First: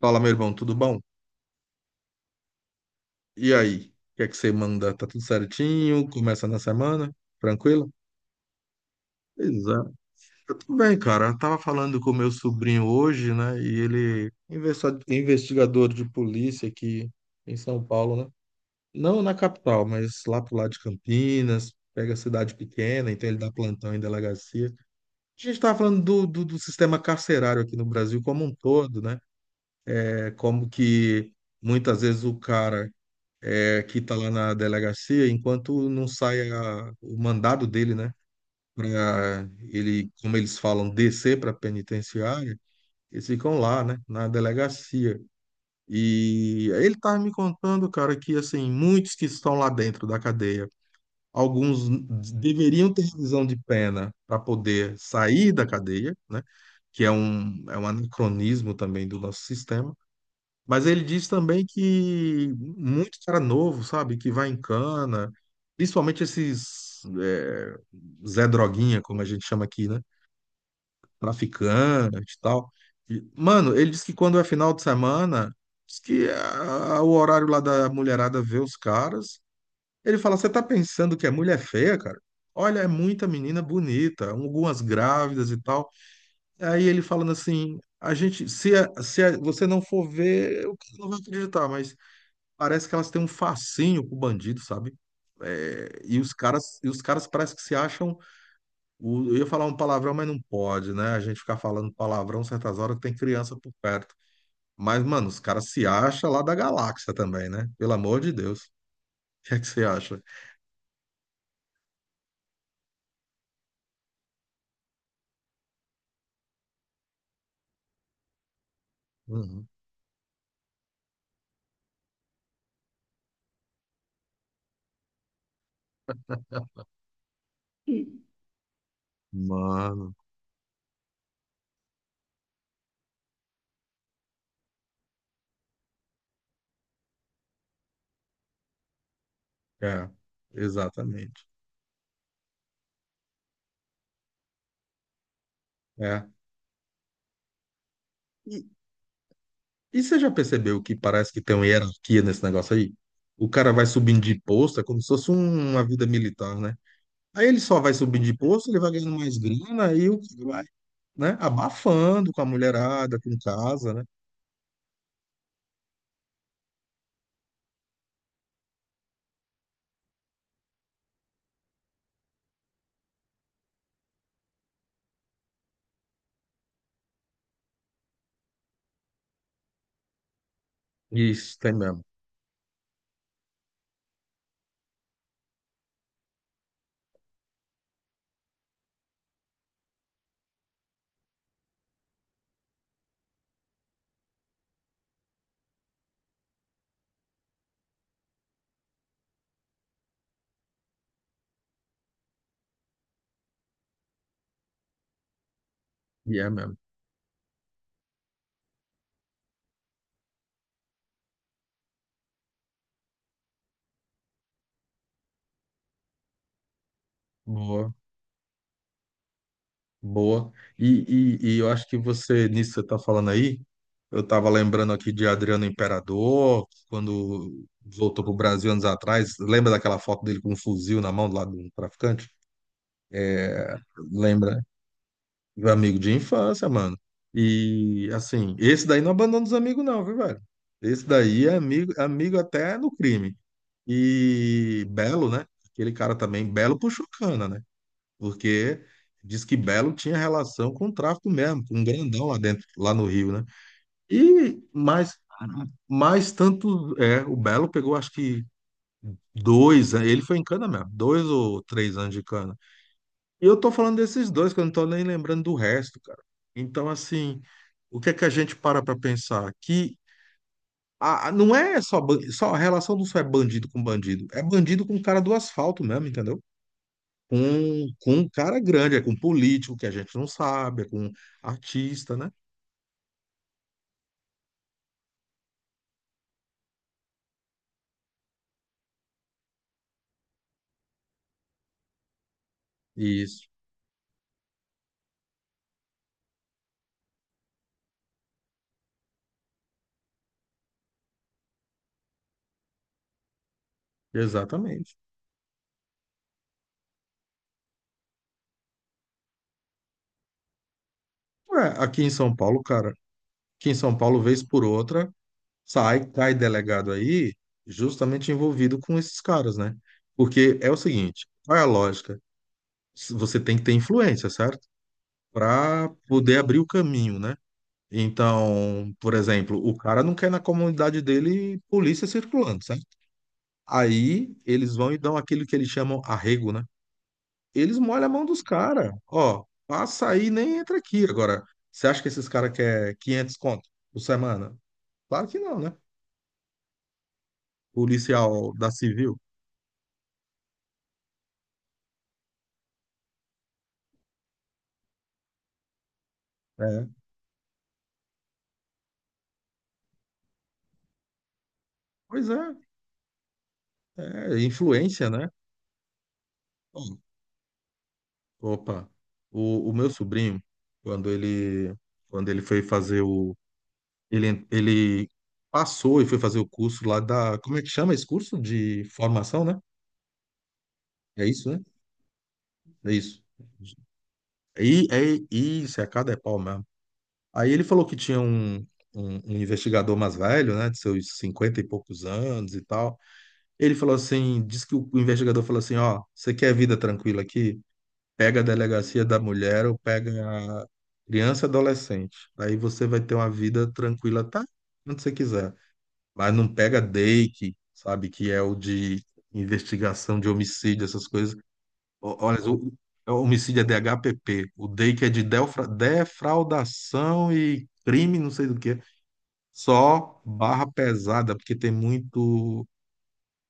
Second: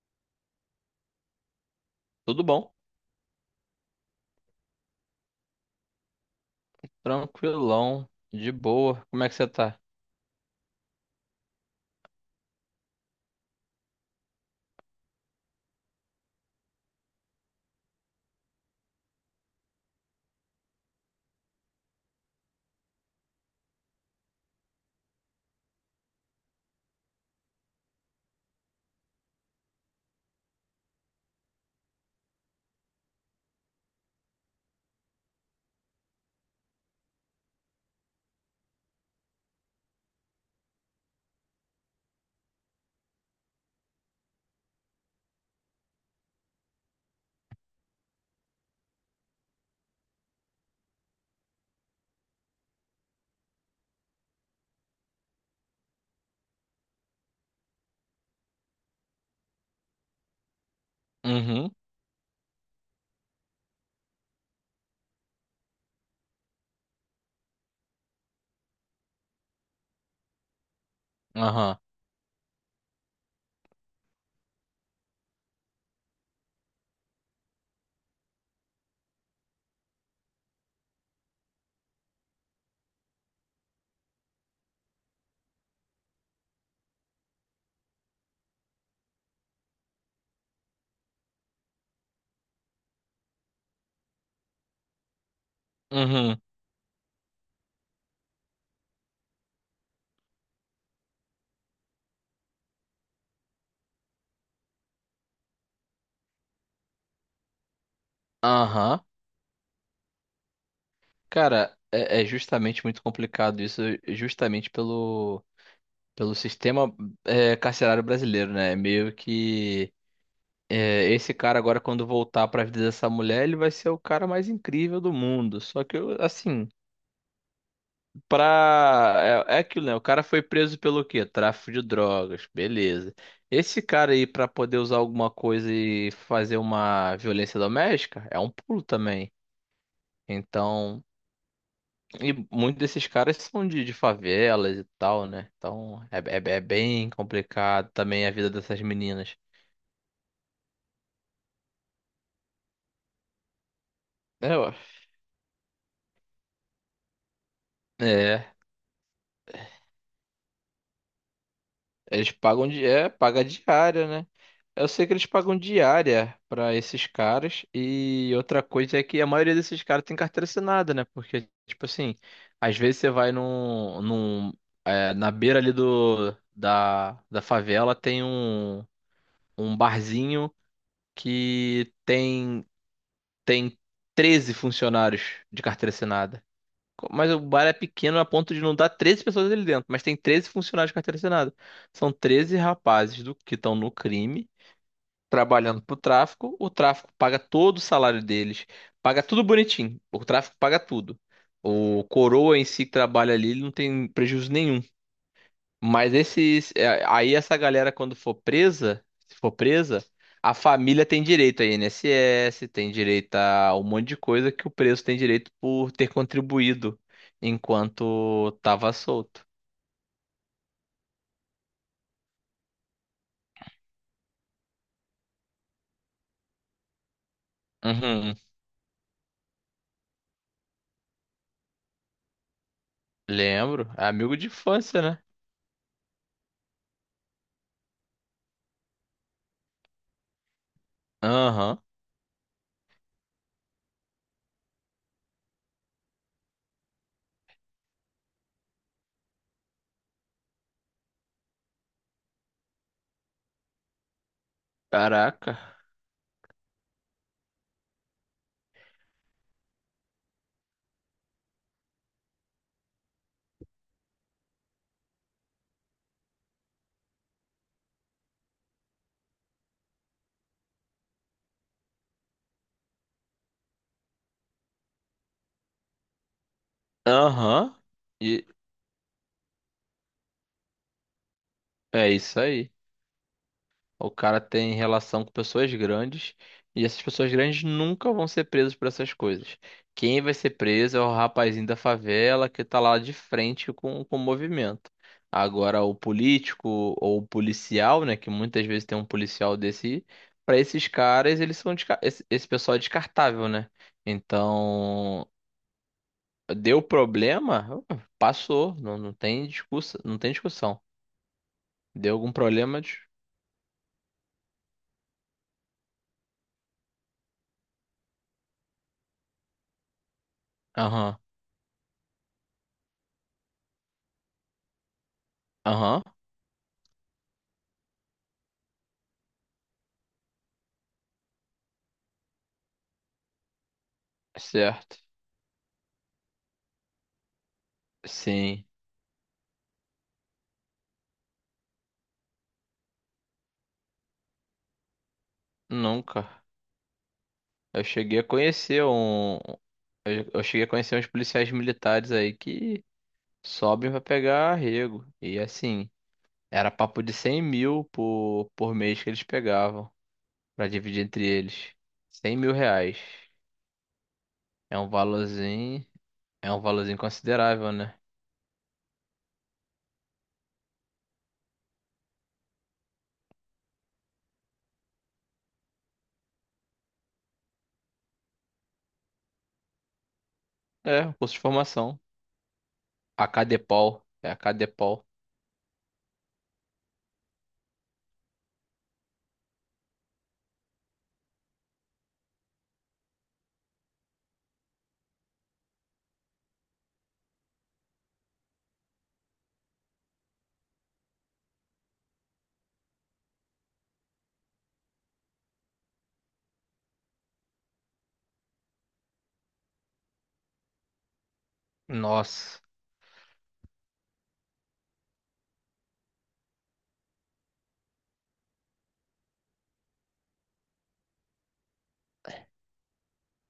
Fala, meu irmão, tudo bom? Tudo bom? E aí? O que é que você manda? Tá tudo certinho? Começa na semana? Tranquilo? Tranquilão, de boa. Como é que você tá? Exato. Eu tô bem, cara. Eu tava falando com o meu sobrinho hoje, né? E ele investigador de polícia aqui em São Paulo, né? Não na capital, mas lá pro lado de Campinas, pega cidade pequena, então ele dá plantão em delegacia. A gente tava falando do sistema carcerário aqui no Brasil como um todo, né? É como que muitas vezes o cara aqui está lá na delegacia, enquanto não sai o mandado dele, né? Para ele, como eles falam, descer para a penitenciária, eles ficam lá, né? Na delegacia. E aí ele estava me contando, cara, que assim, muitos que estão lá dentro da cadeia, alguns deveriam ter revisão de pena para poder sair da cadeia, né? Que é um anacronismo também do nosso sistema, mas ele diz também Uhum, que muito cara novo, sabe, que vai em cana, principalmente esses Zé Droguinha, como a gente chama aqui, né? aham, Traficante e tal. E, mano, ele diz que quando é final de semana, diz que o horário lá da mulherada vê os caras. Ele fala: Você tá pensando que é mulher feia, cara? Olha, é muita menina bonita, algumas grávidas e tal. Aí ele falando assim: A gente, se, a- se a- você não for ver, eu não vou acreditar, mas parece que elas têm um fascínio pro bandido, sabe? É, e os uhum, caras, e os caras parece que se acham. Eu ia falar um palavrão, mas não pode, né? A gente ficar falando palavrão certas horas que tem criança por perto. Mas, mano, os caras se acham lá da galáxia também, né? Pelo amor de Deus. aham. O que é que você acha? Cara, é justamente muito complicado isso, justamente pelo, pelo sistema carcerário brasileiro, né? É meio Uhum. que esse cara agora, quando voltar pra vida dessa mulher, ele vai ser o cara mais incrível do mundo. Só que, eu, assim. Pra. É aquilo, né? O Mano, cara foi preso pelo quê? Tráfico de drogas, beleza. Esse cara aí, pra poder usar alguma coisa e fazer uma violência doméstica, é um pulo também. é, Então, exatamente. e muitos desses caras são de favelas e tal, né? Então, é, É. é- é bem complicado também a vida E, dessas meninas. e você já percebeu que parece que tem uma hierarquia nesse negócio aí? O cara vai subindo de É, ó. posto, é como se fosse uma vida militar, né? Aí ele só vai subir de É. posto, ele vai ganhando mais grana, aí o cara vai, né? Eles Abafando com a pagam di- mulherada, com paga casa, né? diária, né? Eu sei que eles pagam diária pra esses caras e outra coisa é que a maioria desses caras tem carteira assinada, né? Porque tipo assim, às vezes você vai num, na beira ali do da, da favela tem um, um barzinho Isso, tem que mesmo. tem tem 13 funcionários de carteira assinada. Mas o bar é pequeno a ponto de não dar 13 pessoas ali dentro, mas tem 13 funcionários de carteira assinada. São 13 rapazes do que estão no crime, trabalhando pro tráfico. O tráfico paga todo o salário deles, paga tudo bonitinho. O tráfico paga tudo. O coroa em si que trabalha ali, ele não tem prejuízo nenhum. Mas E é esses. mesmo. Aí essa galera, quando for presa, se for presa, a família tem direito a INSS, tem direito a um monte de coisa que o preso tem direito por ter contribuído Boa, enquanto tava solto. boa. E eu acho que você, nisso que você tá falando aí, eu tava lembrando aqui de Adriano Imperador, quando voltou pro Uhum. Brasil anos atrás, lembra daquela foto dele com um fuzil na mão do lado do traficante? É, Lembro. É amigo de lembra? infância, né? Meu amigo de infância, mano. E assim, esse daí não abandona os amigos, não, viu, velho? Esse daí é Aham. amigo, amigo até no crime. E Belo, né? Aquele cara também, Belo puxou cana, né? Porque diz que Belo tinha relação com o tráfico mesmo, com um grandão lá dentro, lá no Rio, né? E mais, Caraca. mais tanto, o Belo pegou acho que dois, ele foi em cana mesmo, 2 ou 3 anos de cana. E eu tô falando desses dois, que eu não tô nem lembrando do resto, cara. Então, assim, o que é que a gente para pra pensar? Que não é só, só a relação não só é bandido com bandido, é bandido com o cara do asfalto mesmo, entendeu? Com, Aham. com um E cara grande, é com político que a gente não sabe, é com é artista, né? isso aí. O cara tem relação com pessoas grandes e essas pessoas grandes nunca vão ser presas por essas coisas. Quem vai ser preso é o rapazinho da favela que tá lá de Isso, frente com o movimento. Agora, o político ou o policial, né, que muitas vezes tem um policial desse, para esses caras, eles são desca- esse pessoal é descartável, né? exatamente. Então, deu problema, passou, não, não tem discussão, não tem discussão. Ué, aqui em Deu algum São Paulo, problema, cara, de- aqui em São Paulo, vez por outra, sai, cai delegado aí, justamente envolvido com esses caras, né? Porque é o aham, seguinte, qual é a lógica? Você tem que ter influência, certo? Para aham, poder abrir o caminho, né? Então, por exemplo, o cara não quer na comunidade dele polícia circulando, certo? Aí eles vão certo. e dão aquilo que eles chamam arrego, né? Eles molham a mão dos Sim, caras. Ó, passa aí, nem entra aqui. Agora, você acha que esses caras querem 500 conto por semana? Claro que não, né? nunca. Eu cheguei a Policial da conhecer civil. um. Eu cheguei a conhecer uns policiais militares aí que sobem pra pegar arrego. E assim, era É. papo de 100 mil por mês que eles pegavam pra dividir entre eles. Pois cem mil é, reais. é É um influência, né? valorzinho. É um valorzinho considerável, né? Opa, o meu sobrinho, quando ele, quando ele foi fazer ele passou e foi fazer o curso lá da, como é que chama esse curso? De formação, né? É, um É curso de isso, né? formação. É isso. A Cadepol. É a E, Cadepol. é isso, é cada é pau mesmo. Aí ele falou que tinha um investigador mais velho, né, de seus 50 e poucos anos e tal. Ele falou assim, disse que o investigador falou assim, ó, você quer vida tranquila aqui? Pega a delegacia da mulher ou pega a criança e adolescente. Aí você vai ter uma vida tranquila, tá? Onde você quiser. Mas não pega DEIC, sabe? Que é o de investigação de homicídio, essas coisas. Olha, Nossa. o homicídio é DHPP. O DEIC é de defraudação e crime, não sei do que. Só barra pesada, porque tem muito,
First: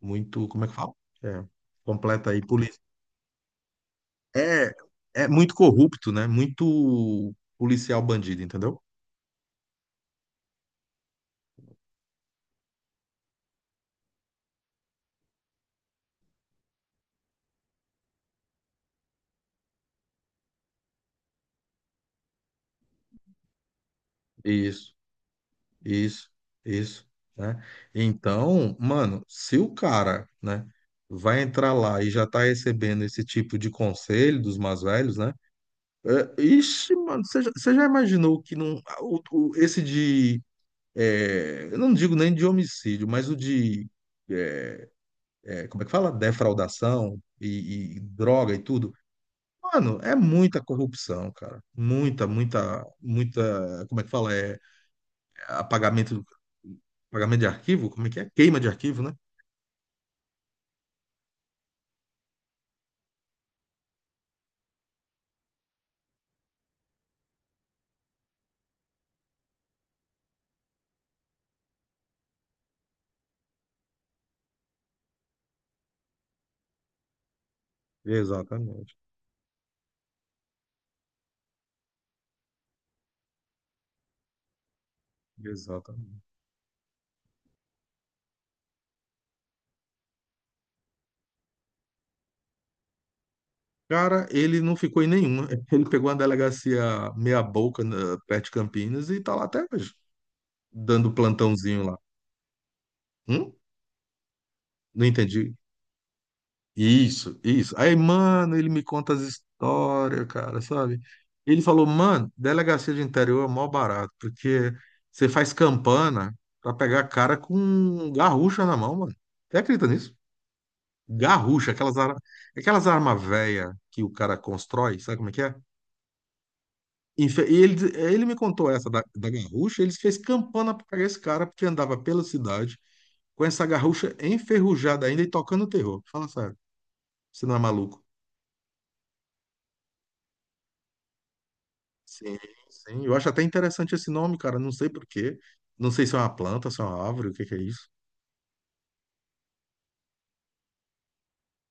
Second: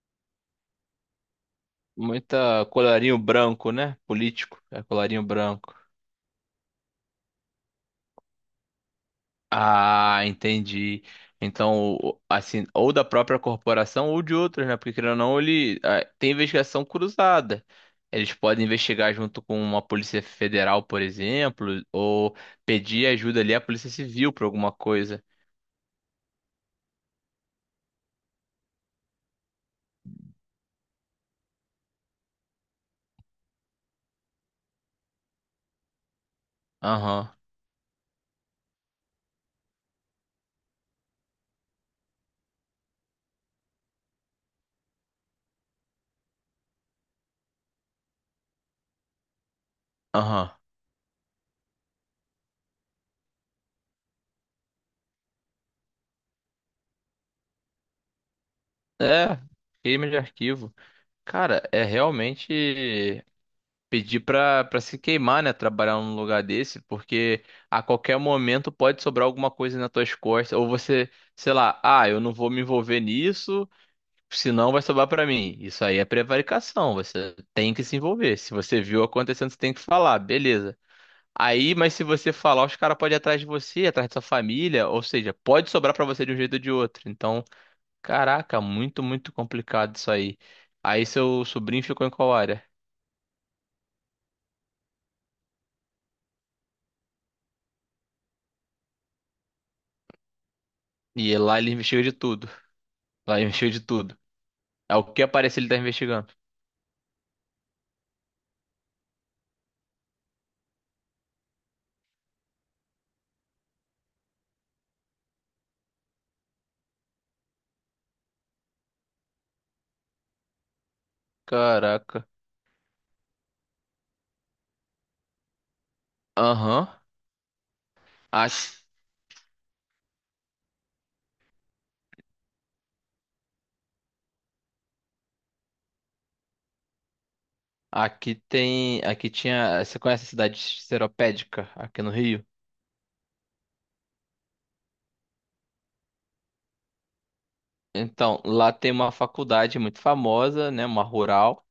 muito, como é que fala? É, completa aí, Muita colarinho branco, né? Político. é, É colarinho é muito branco. corrupto, né? Muito policial bandido, entendeu? Ah, entendi. Então, o- assim, ou da própria corporação ou de outras, né? Porque querendo ou não, ele ah, tem investigação cruzada. Eles podem investigar junto com uma Polícia Federal, por exemplo, ou pedir ajuda ali à Polícia Civil para alguma Isso, coisa. isso, isso, né? Então, mano, se o cara, né, vai entrar lá e já tá recebendo esse tipo de conselho dos mais velhos, né? É, ixi, mano, Aham, você já imaginou que não, esse de, eu não digo nem de homicídio, mas o de, é, como é que fala? Defraudação e droga e tudo. Mano, é aham. muita corrupção, cara. Muita, muita, muita. Como é que fala? É apagamento, apagamento de arquivo? Como é que é? Queima de arquivo, né? É, crime de arquivo. Cara, é realmente. Pedir pra, pra se queimar, né? Trabalhar num lugar desse, porque a qualquer momento pode sobrar alguma coisa nas tuas costas, ou você, sei lá, ah, eu não vou me envolver nisso, senão vai sobrar pra mim. Isso aí é prevaricação, você tem que se envolver. Se você Exatamente. viu acontecendo, você tem que falar, beleza. Aí, mas se você falar, os caras podem ir atrás de você, atrás da sua família, ou seja, pode sobrar pra Exatamente. você de um jeito ou de outro. Então, caraca, muito, muito complicado isso aí. Aí seu sobrinho ficou em qual área? Cara, ele não ficou em nenhuma. Ele pegou uma delegacia meia-boca perto de Campinas e tá lá até hoje, dando E lá ele plantãozinho lá. investiga de tudo. Lá Hum? investiu de tudo. É o Não que entendi. aparece ele tá investigando. Isso, isso. Aí, mano, ele me conta as histórias, cara, sabe? Ele falou, mano, delegacia de interior é mó barato, porque você faz campana pra pegar cara com garrucha na mão, mano. Você acredita nisso? Garrucha, aquelas, ar... Caraca. aquelas armas velhas que o cara constrói, sabe como é que é? Aham. E ele me A- contou essa da garrucha, eles fez campana pra pegar esse cara, porque andava pela cidade com essa garrucha enferrujada ainda e tocando terror. Fala sério, você não é maluco. Aqui, tem. Aqui tinha. Você conhece a cidade Seropédica, aqui no Sim, Rio? sim. Eu acho até interessante esse nome, cara. Não sei por quê. Não sei se é uma planta, se é uma árvore, o que que é isso. Então, lá tem uma faculdade muito famosa, né? Uma rural.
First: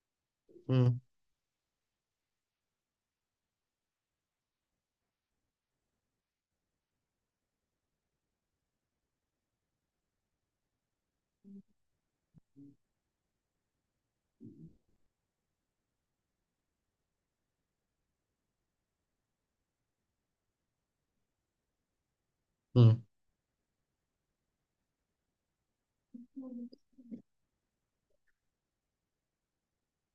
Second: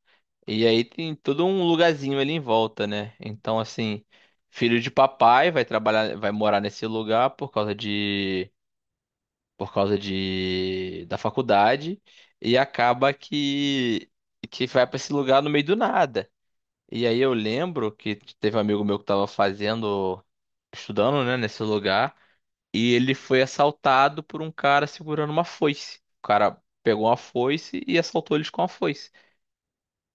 E aí Hum, tem todo um lugarzinho ali em volta, né? Então, assim, filho de papai vai trabalhar, vai morar nesse lugar por causa de. Por causa de. Da faculdade. E acaba que. Que vai pra esse lugar no meio do nada. E aí eu lembro que teve um amigo meu que tava fazendo, estudando, né, nesse lugar, e hum. ele foi assaltado por um cara segurando uma foice. O cara pegou uma foice e assaltou eles com a foice.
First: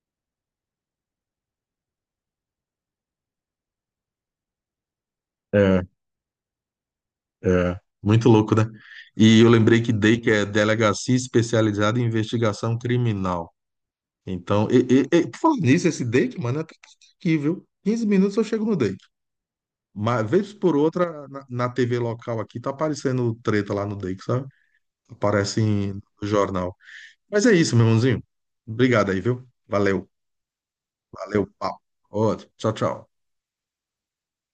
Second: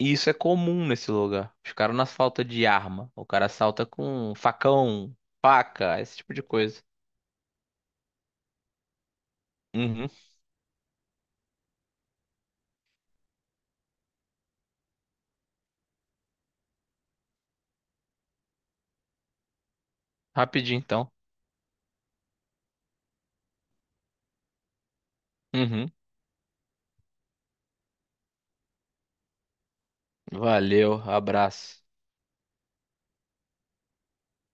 E isso é comum nesse lugar. Os caras não assaltam de arma. O cara assalta com facão, É, faca, esse tipo de coisa. é. Muito louco, né? E eu lembrei que Uhum. DEI, que é Delegacia Especializada em Investigação Criminal. Então, por falar nisso, esse DEIC, mano, é até aqui, viu? 15 minutos eu chego no DEIC. Mas, vez por Rapidinho então. outra, na TV local aqui, tá aparecendo treta lá no DEIC, sabe? Aparece Uhum. No jornal. Mas é isso, meu irmãozinho. Obrigado aí, viu? Valeu. Valeu, Valeu, papo. abraço. Outro. Tchau, tchau.